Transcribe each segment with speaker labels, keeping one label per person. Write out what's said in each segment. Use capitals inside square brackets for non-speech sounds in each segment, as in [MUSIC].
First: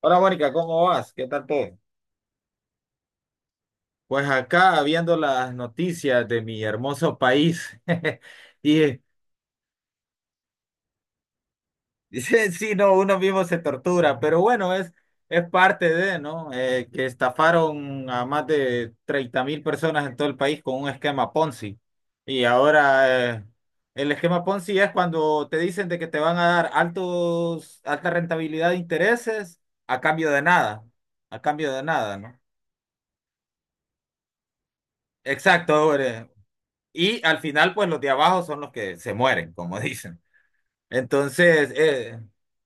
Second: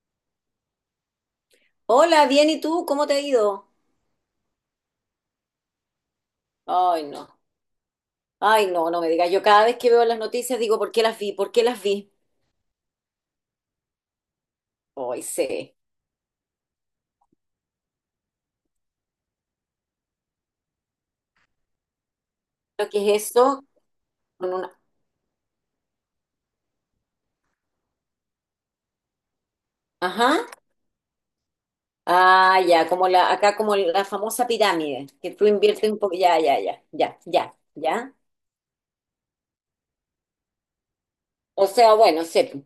Speaker 1: Hola Mónica, ¿cómo vas? ¿Qué tal todo?
Speaker 2: Hola, bien, ¿y tú? ¿Cómo te ha ido?
Speaker 1: Pues acá viendo las noticias de mi
Speaker 2: Ay,
Speaker 1: hermoso
Speaker 2: no.
Speaker 1: país [LAUGHS]
Speaker 2: Ay,
Speaker 1: y
Speaker 2: no, no me digas. Yo cada vez que veo las noticias digo, ¿por qué las vi? ¿Por qué las
Speaker 1: [LAUGHS]
Speaker 2: vi?
Speaker 1: sí, no, uno mismo se tortura, pero bueno,
Speaker 2: Ay,
Speaker 1: es
Speaker 2: sé.
Speaker 1: parte de, ¿no? Que estafaron a más de 30.000 personas en todo el país con un esquema Ponzi. Y
Speaker 2: ¿Lo que es
Speaker 1: ahora
Speaker 2: eso?
Speaker 1: el esquema
Speaker 2: Con una.
Speaker 1: Ponzi es cuando te dicen de que te van a dar alta rentabilidad de intereses a cambio
Speaker 2: Ajá.
Speaker 1: de nada, a cambio de nada, ¿no?
Speaker 2: Ah, ya, acá como la famosa pirámide, que tú
Speaker 1: Exacto,
Speaker 2: inviertes un poco.
Speaker 1: hombre.
Speaker 2: Ya, ya, ya, ya,
Speaker 1: Y al
Speaker 2: ya,
Speaker 1: final, pues los de
Speaker 2: ya.
Speaker 1: abajo son los que se mueren, como [LAUGHS] dicen.
Speaker 2: O
Speaker 1: Entonces,
Speaker 2: sea, bueno, sé.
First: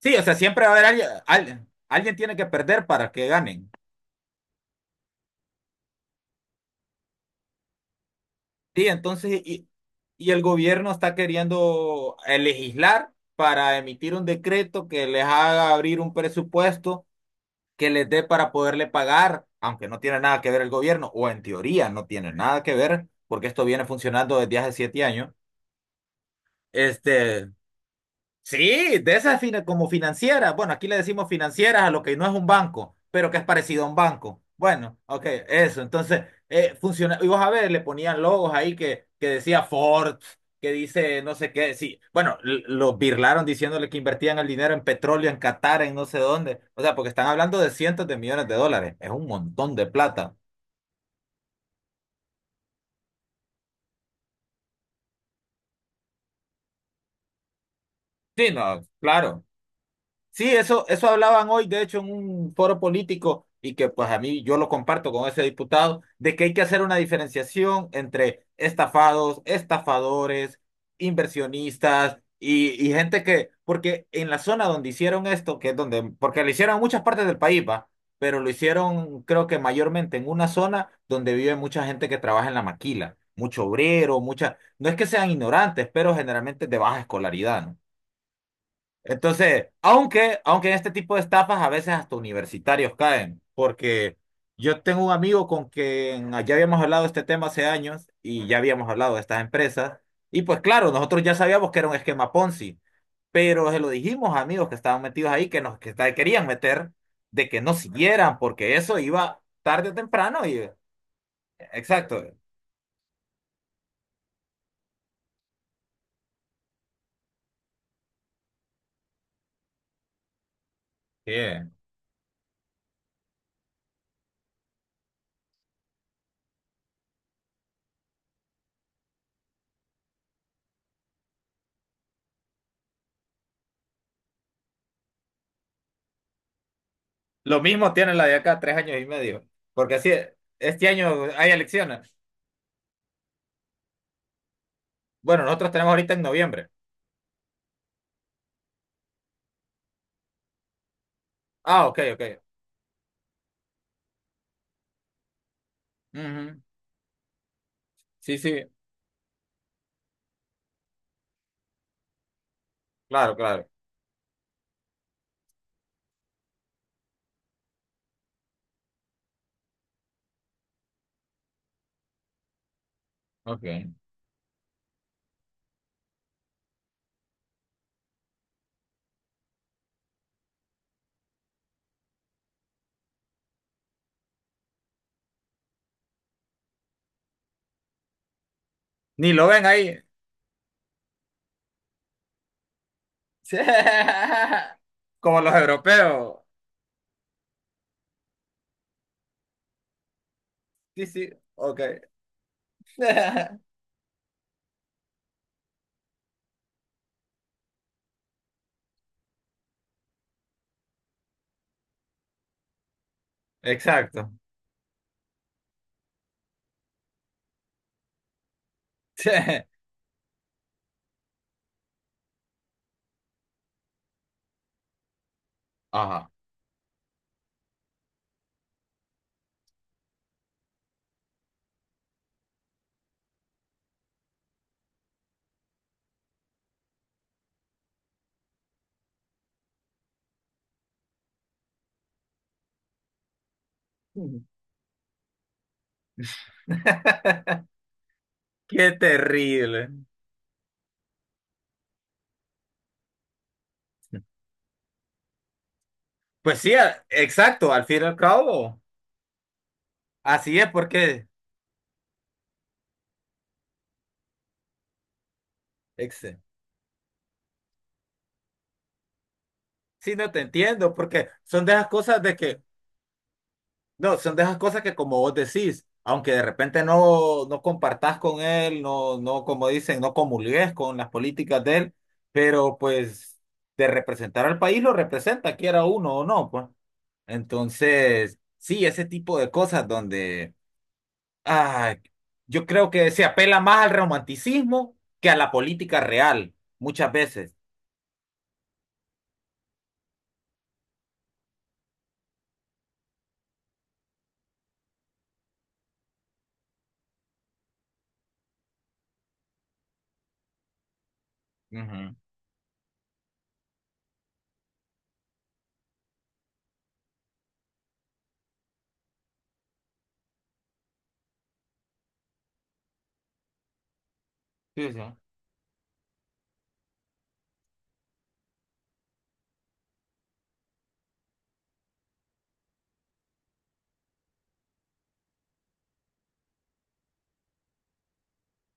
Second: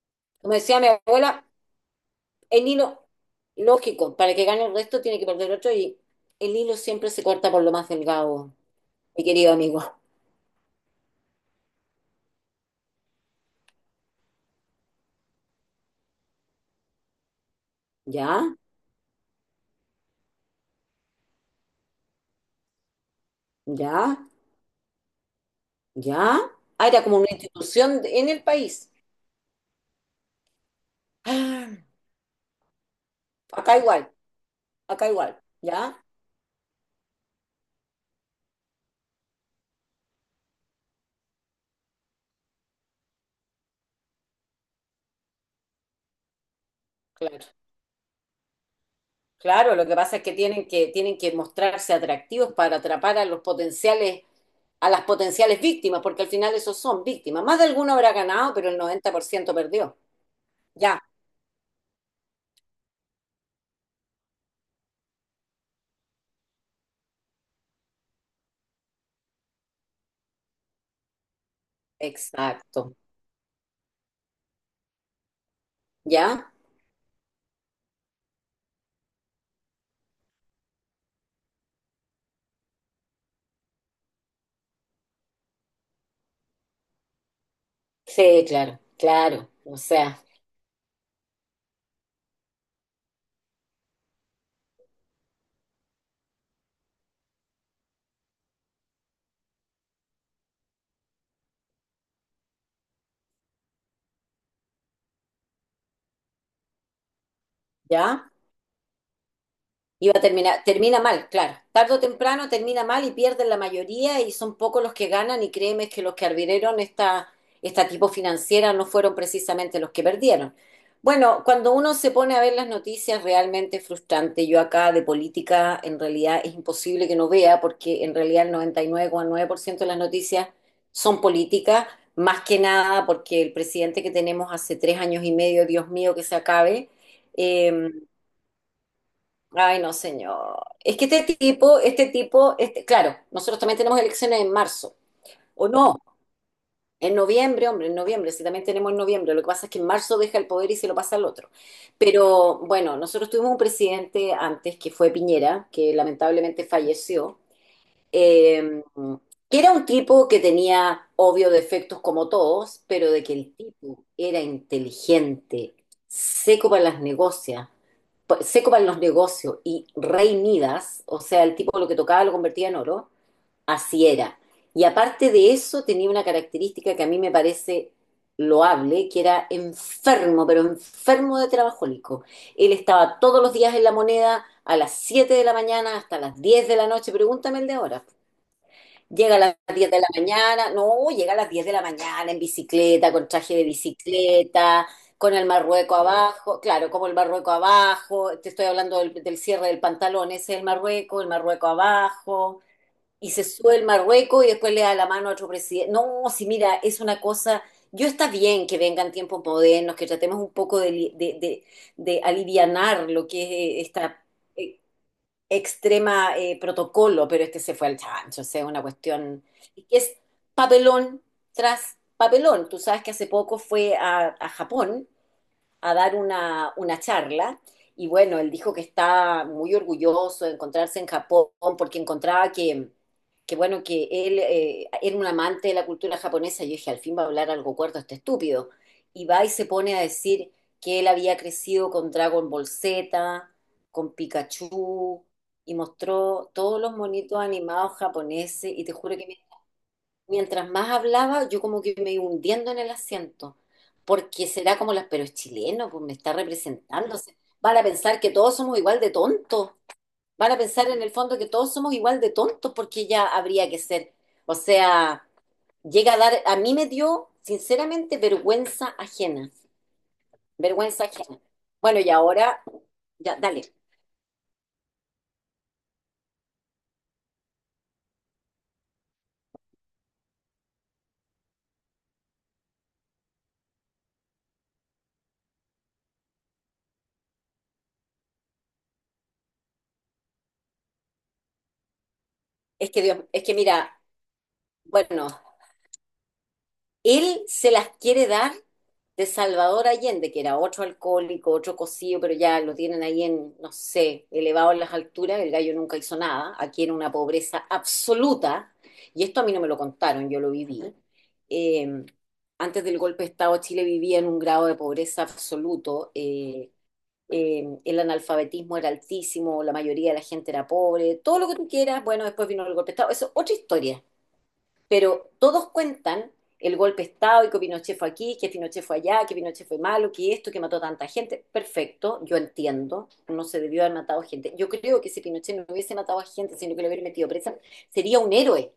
Speaker 1: sí, o sea,
Speaker 2: Como
Speaker 1: siempre va a
Speaker 2: decía
Speaker 1: haber
Speaker 2: mi
Speaker 1: alguien,
Speaker 2: abuela,
Speaker 1: alguien tiene que
Speaker 2: el
Speaker 1: perder
Speaker 2: hilo,
Speaker 1: para que ganen.
Speaker 2: lógico, para que gane el resto tiene que perder otro y el hilo siempre se corta por lo más delgado,
Speaker 1: Sí,
Speaker 2: mi
Speaker 1: entonces,
Speaker 2: querido
Speaker 1: y,
Speaker 2: amigo.
Speaker 1: y el gobierno está queriendo legislar para emitir un decreto que les haga abrir un presupuesto que les dé para
Speaker 2: ¿Ya?
Speaker 1: poderle pagar, aunque no tiene nada que ver el gobierno, o en teoría no tiene nada que ver, porque esto viene
Speaker 2: ¿Ya?
Speaker 1: funcionando desde hace 7 años.
Speaker 2: ¿Ya? Ah, era como una
Speaker 1: Este,
Speaker 2: institución en el país.
Speaker 1: Sí, de como financieras. Bueno, aquí le decimos
Speaker 2: Ah,
Speaker 1: financieras a lo que no es un banco, pero que es
Speaker 2: acá
Speaker 1: parecido a un
Speaker 2: igual,
Speaker 1: banco. Bueno,
Speaker 2: acá
Speaker 1: ok,
Speaker 2: igual,
Speaker 1: eso.
Speaker 2: ¿ya?
Speaker 1: Entonces, funciona. Y vos a ver, le ponían logos ahí que decía Ford, que dice no sé qué. Sí, bueno, los birlaron diciéndole que invertían el dinero en petróleo, en Qatar, en no sé dónde. O sea, porque están
Speaker 2: Claro.
Speaker 1: hablando de cientos de millones de dólares. Es un montón
Speaker 2: Claro,
Speaker 1: de
Speaker 2: lo que pasa es que
Speaker 1: plata.
Speaker 2: tienen que mostrarse atractivos para atrapar a los potenciales, a las potenciales víctimas, porque al final esos son víctimas. Más de alguno habrá
Speaker 1: Sí,
Speaker 2: ganado, pero el
Speaker 1: no,
Speaker 2: noventa por
Speaker 1: claro.
Speaker 2: ciento perdió.
Speaker 1: Sí,
Speaker 2: Ya,
Speaker 1: eso hablaban hoy, de hecho, en un foro político, y que pues a mí yo lo comparto con ese diputado, de que hay que hacer una diferenciación entre estafados, estafadores, inversionistas y
Speaker 2: exacto.
Speaker 1: gente que, porque en la zona donde hicieron esto, que es donde, porque lo
Speaker 2: ¿Ya?
Speaker 1: hicieron en muchas partes del país, va, pero lo hicieron creo que mayormente en una zona donde vive mucha gente que trabaja en la maquila, mucho obrero, mucha, no es que sean ignorantes, pero generalmente de baja escolaridad, ¿no?
Speaker 2: Sí, claro, claro.
Speaker 1: Entonces,
Speaker 2: O sea,
Speaker 1: aunque en este tipo de estafas a veces hasta universitarios caen, porque yo tengo un amigo con quien ya habíamos hablado de este tema hace años y ya habíamos hablado de estas empresas, y pues claro, nosotros ya sabíamos que era un esquema Ponzi, pero se lo dijimos a amigos que estaban metidos ahí, que querían meter, de que no
Speaker 2: ¿ya?
Speaker 1: siguieran, porque eso iba tarde o
Speaker 2: Iba a
Speaker 1: temprano
Speaker 2: terminar,
Speaker 1: y...
Speaker 2: termina mal, claro. Tarde o
Speaker 1: Exacto.
Speaker 2: temprano termina mal y pierden la mayoría y son pocos los que ganan y créeme que los que arbitraron esta tipo financiera no fueron precisamente los que perdieron. Bueno,
Speaker 1: Bien.
Speaker 2: cuando uno se pone a ver las noticias realmente es frustrante. Yo acá de política en realidad es imposible que no vea porque en realidad el 99,9% de las noticias son políticas, más que nada porque el presidente que tenemos hace 3 años y medio, Dios mío, que se acabe.
Speaker 1: Lo mismo
Speaker 2: em,
Speaker 1: tiene la de acá, 3 años y medio,
Speaker 2: Ay, no,
Speaker 1: porque así,
Speaker 2: señor.
Speaker 1: este
Speaker 2: Es que
Speaker 1: año
Speaker 2: este
Speaker 1: hay
Speaker 2: tipo, este
Speaker 1: elecciones.
Speaker 2: tipo, este, claro, nosotros también tenemos elecciones en marzo,
Speaker 1: Bueno,
Speaker 2: ¿o
Speaker 1: nosotros tenemos
Speaker 2: no?
Speaker 1: ahorita en noviembre.
Speaker 2: En noviembre, hombre, en noviembre, sí, también tenemos en noviembre. Lo que pasa es que en marzo deja el poder y se lo pasa al otro.
Speaker 1: Ah, ok, ok.
Speaker 2: Pero bueno, nosotros tuvimos un presidente antes que fue Piñera, que
Speaker 1: Ujú.
Speaker 2: lamentablemente falleció,
Speaker 1: Sí, sí,
Speaker 2: eh, que era un tipo que tenía obvio defectos como todos, pero de que
Speaker 1: claro,
Speaker 2: el
Speaker 1: claro.
Speaker 2: tipo era inteligente, seco para las negocias, pa- seco para los negocios y rey Midas, o sea, el tipo lo que tocaba lo convertía en oro,
Speaker 1: Ok.
Speaker 2: así era. Y aparte de eso tenía una característica que a mí me parece loable, que era enfermo, pero enfermo de trabajólico. Él estaba todos los días en la moneda a las 7 de la mañana hasta las 10 de la noche, pregúntame el de ahora.
Speaker 1: Ni
Speaker 2: Llega a
Speaker 1: lo
Speaker 2: las
Speaker 1: ven
Speaker 2: 10 de
Speaker 1: ahí.
Speaker 2: la mañana, no, llega a las 10 de la mañana en bicicleta, con traje
Speaker 1: Sí.
Speaker 2: de
Speaker 1: [LAUGHS]
Speaker 2: bicicleta, con
Speaker 1: Como
Speaker 2: el
Speaker 1: los
Speaker 2: marrueco
Speaker 1: europeos.
Speaker 2: abajo, claro, como el marrueco abajo, te estoy hablando del cierre del pantalón, ese es
Speaker 1: Sí, sí,
Speaker 2: el marrueco
Speaker 1: ok.
Speaker 2: abajo, y se sube
Speaker 1: [LAUGHS]
Speaker 2: el marrueco y después le da la mano a otro presidente. No, si mira, es una cosa, yo está bien que vengan tiempos modernos, que tratemos un poco de, li- de alivianar lo que es esta
Speaker 1: Exacto.
Speaker 2: eh, extrema protocolo, pero este se fue al chancho, o sea, una
Speaker 1: Sí.
Speaker 2: cuestión y que es papelón tras papelón. Tú sabes que hace poco fue a Japón a dar
Speaker 1: Ajá.
Speaker 2: una charla y bueno, él dijo que está muy orgulloso de encontrarse en Japón porque encontraba que bueno, que él era un amante de la cultura japonesa. Yo dije, al fin va a hablar algo cuerdo este estúpido. Y va y se pone a decir que él había crecido con Dragon Ball Z, con Pikachu, y mostró todos los monitos
Speaker 1: [LAUGHS]
Speaker 2: animados japoneses, y
Speaker 1: Qué
Speaker 2: te juro que
Speaker 1: terrible.
Speaker 2: mientras más hablaba, yo como que me iba hundiendo en el asiento, porque será como las, pero es chileno, pues me está
Speaker 1: Pues sí,
Speaker 2: representando.
Speaker 1: exacto,
Speaker 2: Van a
Speaker 1: al fin y al
Speaker 2: pensar que todos somos
Speaker 1: cabo.
Speaker 2: igual de tontos. Van
Speaker 1: Así
Speaker 2: a
Speaker 1: es
Speaker 2: pensar en el
Speaker 1: porque,
Speaker 2: fondo que todos somos igual de tontos, porque ya habría que ser. O sea, llega a
Speaker 1: ex-
Speaker 2: dar, a mí me dio, sinceramente, vergüenza ajena.
Speaker 1: sí, no te entiendo,
Speaker 2: Vergüenza
Speaker 1: porque
Speaker 2: ajena.
Speaker 1: son de esas
Speaker 2: Bueno, y
Speaker 1: cosas de que
Speaker 2: ahora, ya, dale.
Speaker 1: no, son de esas cosas que como vos decís, aunque de repente no compartás con él, no, como dicen, no comulgues con las políticas de él, pero pues de representar al país lo representa, quiera uno o no, pues. Entonces, sí, ese tipo de cosas donde ah, yo creo
Speaker 2: Es que
Speaker 1: que
Speaker 2: Dios,
Speaker 1: se
Speaker 2: es que
Speaker 1: apela más al
Speaker 2: mira,
Speaker 1: romanticismo
Speaker 2: bueno,
Speaker 1: que a la política real, muchas
Speaker 2: él
Speaker 1: veces.
Speaker 2: se las quiere dar de Salvador Allende, que era otro alcohólico, otro cocido, pero ya lo tienen ahí en, no sé, elevado en las alturas. El gallo nunca hizo nada. Aquí era una pobreza absoluta. Y esto a mí no me lo contaron, yo lo viví. Eh,
Speaker 1: Ujú.
Speaker 2: Antes del golpe de Estado, Chile vivía en un grado de pobreza absoluto. El analfabetismo era altísimo, la mayoría de la gente era pobre, todo lo que tú quieras. Bueno, después vino el golpe de Estado. Eso es otra historia,
Speaker 1: Sí, sí.
Speaker 2: pero todos cuentan el golpe de Estado y que Pinochet fue aquí, que Pinochet fue allá, que Pinochet fue malo, que esto, que mató tanta gente. Perfecto, yo entiendo, no se debió haber matado gente. Yo creo que si Pinochet no hubiese matado a gente, sino que lo hubiera metido presa, sería un héroe,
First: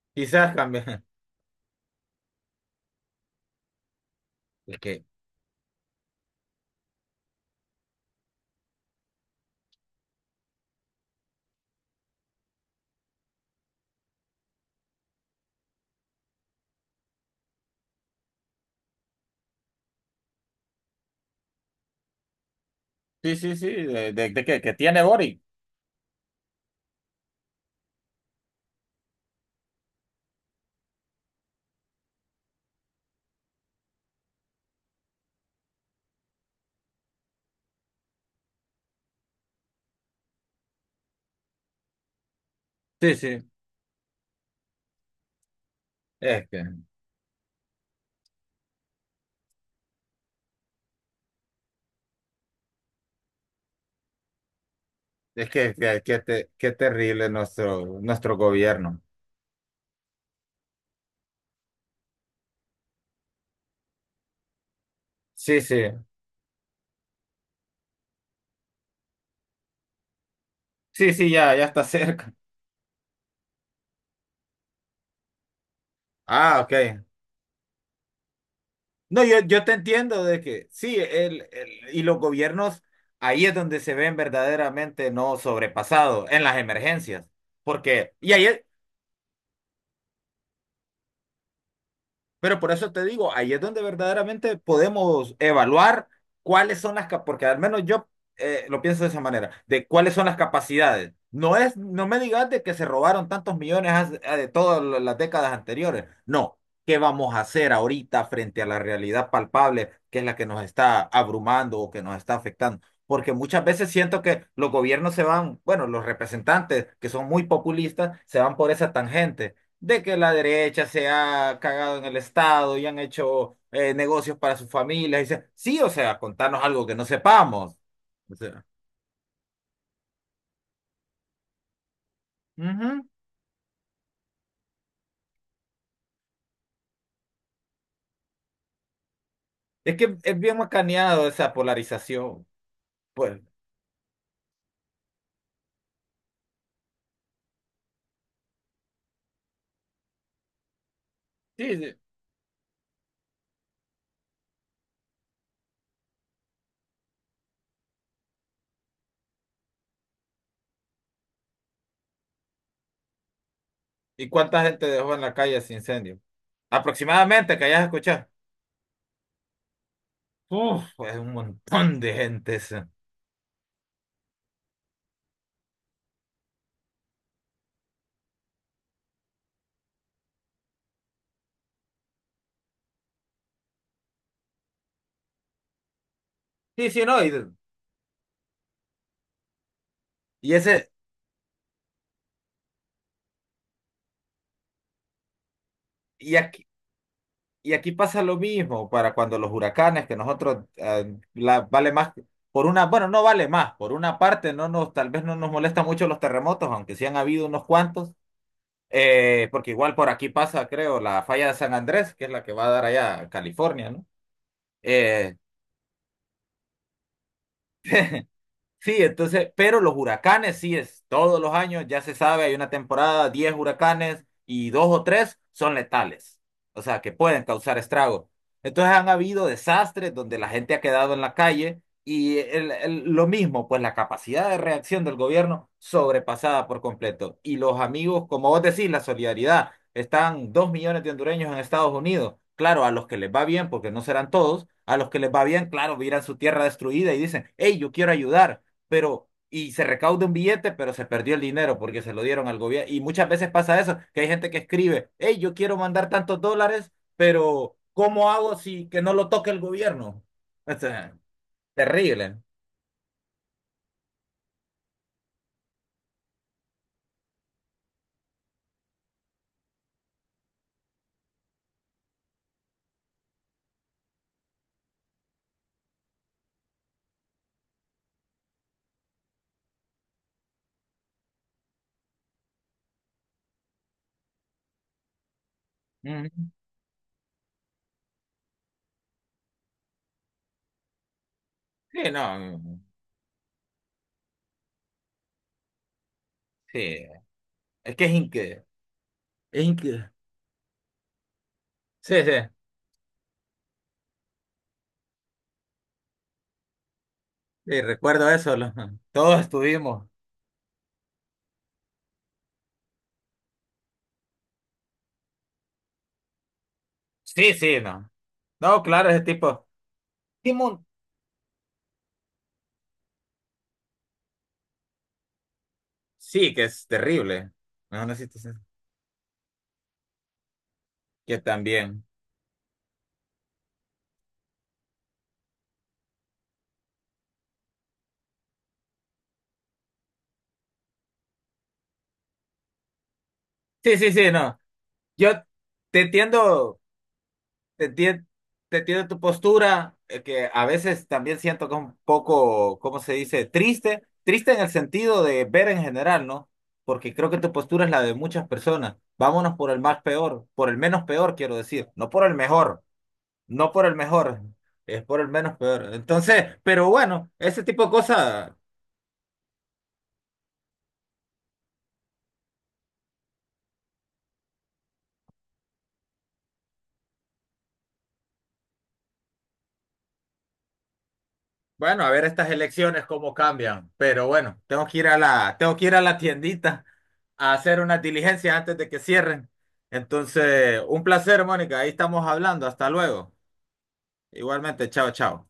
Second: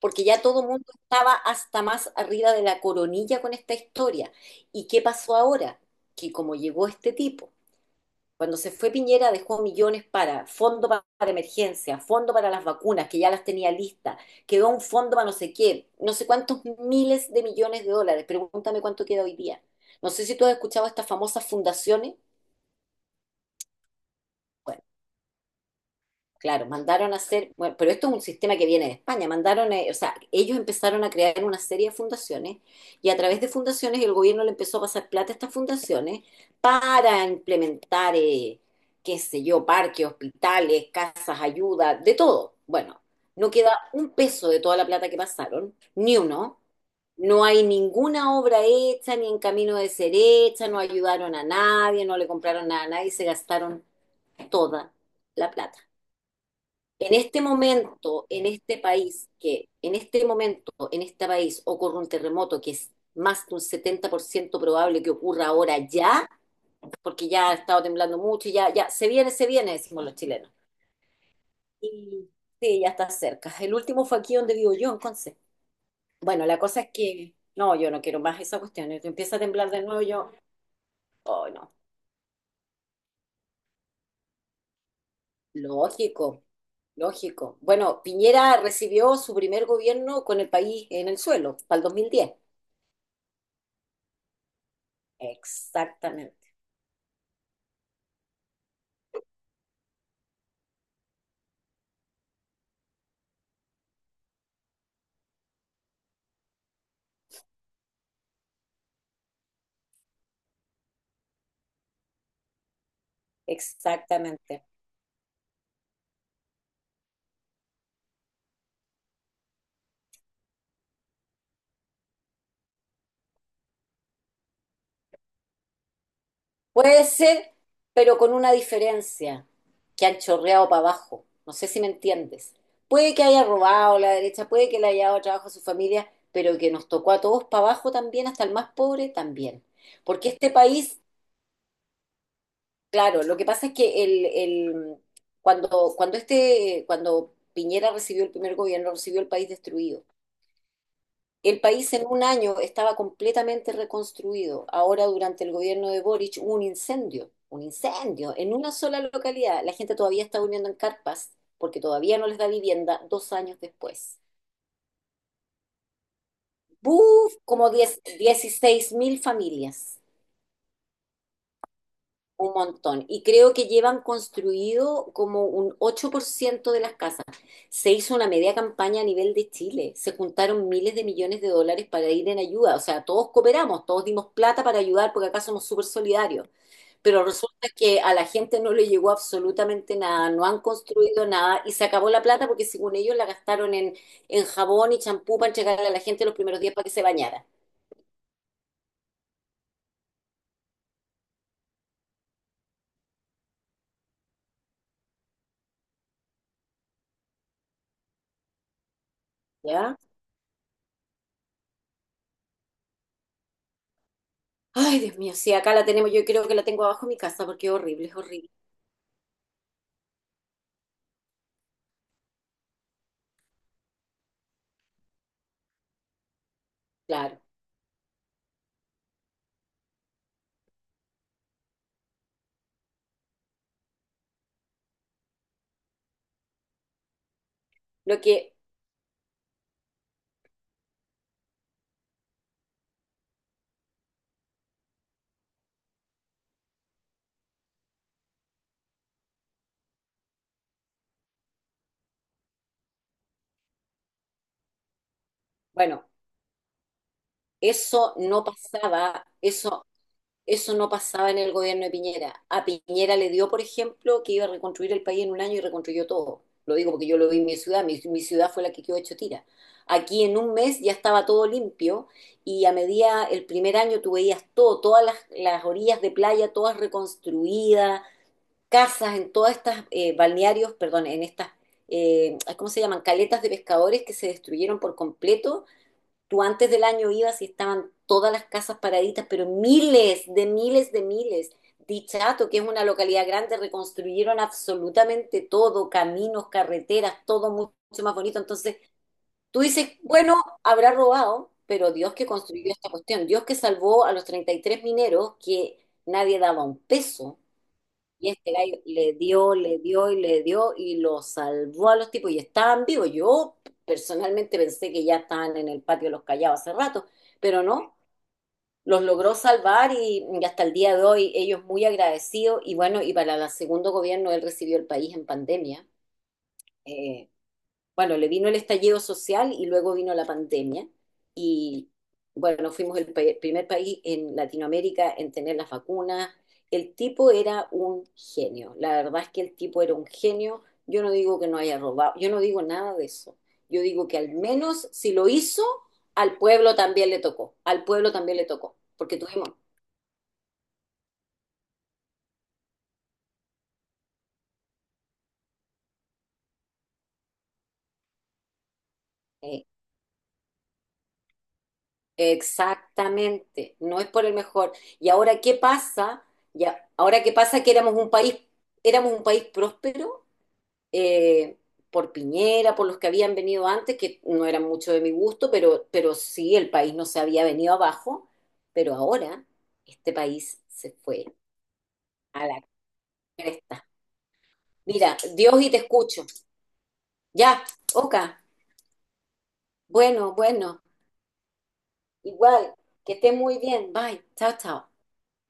Speaker 2: porque ya
Speaker 1: Quizás
Speaker 2: todo el
Speaker 1: cambie.
Speaker 2: mundo
Speaker 1: [LAUGHS]
Speaker 2: estaba hasta más arriba de la coronilla con esta historia.
Speaker 1: Es
Speaker 2: ¿Y qué
Speaker 1: que,
Speaker 2: pasó ahora? Que como llegó este tipo cuando se fue Piñera dejó millones para para emergencia, fondo para las vacunas, que ya las tenía listas, quedó un fondo para no sé qué, no sé cuántos miles de millones de dólares. Pregúntame cuánto queda hoy día. No sé si tú has escuchado estas famosas fundaciones.
Speaker 1: sí, sí, sí, de que tiene Boric.
Speaker 2: Claro, mandaron a hacer, bueno, pero esto es un sistema que viene de España, mandaron, o sea, ellos empezaron a crear una serie de fundaciones y a través de fundaciones el gobierno le empezó a pasar plata a estas fundaciones para implementar, qué sé yo, parques, hospitales, casas, ayuda, de todo. Bueno,
Speaker 1: Sí, sí.
Speaker 2: no queda un peso de toda la plata que pasaron, ni
Speaker 1: Es
Speaker 2: uno.
Speaker 1: que.
Speaker 2: No hay ninguna obra hecha, ni en camino de ser hecha, no ayudaron a nadie, no le compraron nada a nadie, se gastaron toda la plata.
Speaker 1: Qué
Speaker 2: En
Speaker 1: terrible
Speaker 2: este
Speaker 1: nuestro,
Speaker 2: momento,
Speaker 1: nuestro
Speaker 2: en este
Speaker 1: gobierno.
Speaker 2: país, que en este momento, en este país ocurre un terremoto que es más de un 70% probable que ocurra
Speaker 1: Sí, sí,
Speaker 2: ahora ya, porque ya ha estado temblando mucho, ya, ya, se viene, decimos los chilenos.
Speaker 1: sí, sí, ya, ya está
Speaker 2: Y
Speaker 1: cerca.
Speaker 2: sí, ya está cerca. El último fue aquí donde vivo yo, entonces. Bueno, la
Speaker 1: Ah,
Speaker 2: cosa es
Speaker 1: ok.
Speaker 2: que, no, yo no quiero más esa cuestión. Y
Speaker 1: No,
Speaker 2: empieza a
Speaker 1: yo
Speaker 2: temblar
Speaker 1: te
Speaker 2: de nuevo,
Speaker 1: entiendo
Speaker 2: yo,
Speaker 1: de que sí,
Speaker 2: oh, no.
Speaker 1: y los gobiernos, ahí es donde se ven verdaderamente no sobrepasados, en
Speaker 2: Lógico,
Speaker 1: las emergencias.
Speaker 2: lógico. Bueno,
Speaker 1: Porque, y ahí,
Speaker 2: Piñera recibió su primer gobierno con el país en el suelo, para el 2010.
Speaker 1: Pero por eso te digo, ahí es donde verdaderamente podemos evaluar
Speaker 2: Exactamente,
Speaker 1: cuáles son las, cap- porque al menos yo lo pienso de esa manera, de cuáles son las capacidades. No es, no me digas de que se robaron tantos millones de todas las décadas anteriores. No, ¿qué vamos a hacer ahorita frente a la realidad palpable que es la que nos está abrumando o que nos está afectando? Porque muchas veces siento que
Speaker 2: exactamente.
Speaker 1: los gobiernos se van, bueno, los representantes que son muy populistas se van por esa tangente de que la derecha se ha cagado en el Estado y han hecho negocios para sus familias. Y sí, o sea, contarnos algo que
Speaker 2: Puede
Speaker 1: no
Speaker 2: ser,
Speaker 1: sepamos.
Speaker 2: pero con
Speaker 1: O
Speaker 2: una
Speaker 1: sea,
Speaker 2: diferencia, que han chorreado para abajo. No sé si me entiendes.
Speaker 1: ujú.
Speaker 2: Puede que haya robado la derecha, puede que le haya dado trabajo a su familia, pero que nos tocó a todos para abajo también, hasta el más pobre también.
Speaker 1: Es que
Speaker 2: Porque
Speaker 1: es
Speaker 2: este
Speaker 1: bien
Speaker 2: país,
Speaker 1: macaneado esa polarización.
Speaker 2: claro, lo
Speaker 1: Pues,
Speaker 2: que pasa es que cuando Piñera recibió el primer gobierno, recibió el país destruido. El
Speaker 1: sí,
Speaker 2: país
Speaker 1: sí.
Speaker 2: en un año estaba completamente reconstruido. Ahora, durante el gobierno de Boric, hubo un incendio en una sola localidad. La gente todavía está durmiendo en carpas porque todavía no les da vivienda 2 años después.
Speaker 1: ¿Y cuánta gente dejó en la calle ese incendio?
Speaker 2: ¡Buf!
Speaker 1: Aproximadamente, que
Speaker 2: Como
Speaker 1: hayas
Speaker 2: 10,
Speaker 1: escuchado.
Speaker 2: 16.000 familias.
Speaker 1: Uf, es un montón de
Speaker 2: Un
Speaker 1: gente esa.
Speaker 2: montón. Y creo que llevan construido como un 8% de las casas. Se hizo una media campaña a nivel de Chile. Se juntaron miles de millones de dólares para ir en ayuda. O sea, todos cooperamos, todos dimos plata para ayudar porque acá somos súper solidarios.
Speaker 1: Sí, sí, no,
Speaker 2: Pero
Speaker 1: y,
Speaker 2: resulta que a la gente no le llegó absolutamente nada, no
Speaker 1: y
Speaker 2: han
Speaker 1: ese,
Speaker 2: construido nada y se acabó la plata porque según ellos la gastaron en jabón y champú para entregarle a la gente los
Speaker 1: y,
Speaker 2: primeros
Speaker 1: ac-
Speaker 2: días para que se bañara.
Speaker 1: Y aquí pasa lo mismo para cuando los huracanes, que nosotros vale más por una, bueno, no vale más, por una parte no nos, tal vez no nos molesta mucho los terremotos, aunque sí han habido unos cuantos, porque igual
Speaker 2: ¿Ya?
Speaker 1: por aquí pasa, creo, la falla de San Andrés, que es la que va a dar allá a California, ¿no?
Speaker 2: Ay, Dios mío,
Speaker 1: Eh,
Speaker 2: sí, acá la tenemos, yo creo que la tengo abajo en mi casa porque es horrible, es horrible.
Speaker 1: sí, entonces, pero los huracanes sí es todos los años, ya se sabe, hay una temporada, 10 huracanes y dos o tres son letales, o sea, que
Speaker 2: Claro.
Speaker 1: pueden causar estragos. Entonces han habido desastres donde la gente ha quedado en la calle y lo mismo, pues la capacidad de reacción del gobierno sobrepasada por completo. Y los
Speaker 2: Lo
Speaker 1: amigos, como
Speaker 2: que,
Speaker 1: vos decís, la solidaridad, están 2 millones de hondureños en Estados Unidos. Claro, a los que les va bien, porque no serán todos, a los que les va bien, claro, miran su tierra destruida y dicen, hey, yo quiero ayudar, pero y se recauda un billete, pero se perdió el dinero porque se lo dieron al gobierno. Y muchas veces pasa eso, que hay gente que escribe, hey, yo quiero
Speaker 2: bueno,
Speaker 1: mandar tantos dólares, pero
Speaker 2: Eso
Speaker 1: ¿cómo
Speaker 2: no
Speaker 1: hago si que no
Speaker 2: pasaba,
Speaker 1: lo toque el
Speaker 2: eso,
Speaker 1: gobierno? O
Speaker 2: eso no
Speaker 1: sea,
Speaker 2: pasaba en el gobierno de
Speaker 1: terrible.
Speaker 2: Piñera. A Piñera le dio, por ejemplo, que iba a reconstruir el país en un año y reconstruyó todo. Lo digo porque yo lo vi en mi ciudad, mi ciudad fue la que quedó hecho tira. Aquí en un mes ya estaba todo limpio y a medida, el primer año tú veías todo, todas las orillas de playa, todas reconstruidas, casas en todas estas balnearios, perdón, en estas, ¿cómo se llaman? Caletas de pescadores que se destruyeron por completo. Tú
Speaker 1: Ujú.
Speaker 2: antes del año ibas y estaban todas las casas paraditas, pero miles de miles de miles.
Speaker 1: Sí, no,
Speaker 2: Dichato, que es una localidad grande, reconstruyeron absolutamente todo, caminos,
Speaker 1: sí,
Speaker 2: carreteras, todo mucho
Speaker 1: es que es
Speaker 2: más bonito.
Speaker 1: increíble.
Speaker 2: Entonces, tú
Speaker 1: Es
Speaker 2: dices,
Speaker 1: incre-
Speaker 2: bueno, habrá robado, pero Dios
Speaker 1: Sí,
Speaker 2: que
Speaker 1: sí,
Speaker 2: construyó esta cuestión, Dios que salvó a los 33 mineros que nadie daba un peso
Speaker 1: sí, recuerdo
Speaker 2: y este
Speaker 1: eso,
Speaker 2: gallo
Speaker 1: todos estuvimos.
Speaker 2: le dio y lo salvó a los tipos y estaban vivos. Yo personalmente pensé que ya estaban en el patio de los callados hace rato,
Speaker 1: Sí,
Speaker 2: pero
Speaker 1: sí,
Speaker 2: no,
Speaker 1: no. No,
Speaker 2: los
Speaker 1: claro, ese
Speaker 2: logró
Speaker 1: tipo.
Speaker 2: salvar y hasta el
Speaker 1: Timón,
Speaker 2: día de hoy ellos muy agradecidos y bueno, y para el segundo gobierno él recibió el país en pandemia.
Speaker 1: sí, que es
Speaker 2: Eh,
Speaker 1: terrible. No, no
Speaker 2: bueno, le
Speaker 1: existe
Speaker 2: vino
Speaker 1: ese-
Speaker 2: el estallido social y luego vino la pandemia.
Speaker 1: Que
Speaker 2: Y
Speaker 1: también.
Speaker 2: bueno, fuimos el primer país en Latinoamérica en tener las vacunas. El tipo era un genio. La verdad es que el tipo era un genio. Yo no digo que no haya robado, yo no digo nada de eso. Yo
Speaker 1: Sí,
Speaker 2: digo
Speaker 1: sí,
Speaker 2: que
Speaker 1: sí,
Speaker 2: al
Speaker 1: no.
Speaker 2: menos si lo
Speaker 1: Yo
Speaker 2: hizo,
Speaker 1: te
Speaker 2: al pueblo
Speaker 1: entiendo,
Speaker 2: también le tocó. Al
Speaker 1: te
Speaker 2: pueblo
Speaker 1: entiendo,
Speaker 2: también le
Speaker 1: te
Speaker 2: tocó.
Speaker 1: entiendo
Speaker 2: Porque
Speaker 1: tu
Speaker 2: tuvimos,
Speaker 1: postura, que a veces también siento que es un poco, ¿cómo se dice? Triste, triste en el sentido de ver en general, ¿no? Porque creo que tu postura es la de muchas personas. Vámonos
Speaker 2: eh,
Speaker 1: por el más peor, por el menos peor, quiero decir, no por el mejor, no
Speaker 2: Exactamente,
Speaker 1: por el
Speaker 2: no es por el
Speaker 1: mejor,
Speaker 2: mejor.
Speaker 1: es
Speaker 2: Y
Speaker 1: por el
Speaker 2: ahora qué
Speaker 1: menos peor.
Speaker 2: pasa,
Speaker 1: Entonces,
Speaker 2: ya,
Speaker 1: pero
Speaker 2: ahora
Speaker 1: bueno,
Speaker 2: qué
Speaker 1: ese
Speaker 2: pasa que
Speaker 1: tipo de cosas.
Speaker 2: éramos un país próspero eh, por Piñera, por los que habían venido antes, que no eran mucho de mi gusto, pero sí el país no se había venido abajo, pero ahora este país se fue
Speaker 1: Bueno, a ver
Speaker 2: a
Speaker 1: estas
Speaker 2: la
Speaker 1: elecciones cómo
Speaker 2: cresta.
Speaker 1: cambian, pero bueno, tengo que ir
Speaker 2: Mira,
Speaker 1: a
Speaker 2: Dios y
Speaker 1: tengo
Speaker 2: te
Speaker 1: que ir a la
Speaker 2: escucho.
Speaker 1: tiendita
Speaker 2: Ya,
Speaker 1: a hacer unas
Speaker 2: Oka,
Speaker 1: diligencias antes de que cierren.
Speaker 2: bueno,
Speaker 1: Entonces,
Speaker 2: bueno,
Speaker 1: un placer, Mónica, ahí estamos hablando,
Speaker 2: igual,
Speaker 1: hasta
Speaker 2: que
Speaker 1: luego.
Speaker 2: estés muy bien. Bye, chao, chao.
Speaker 1: Igualmente, chao, chao.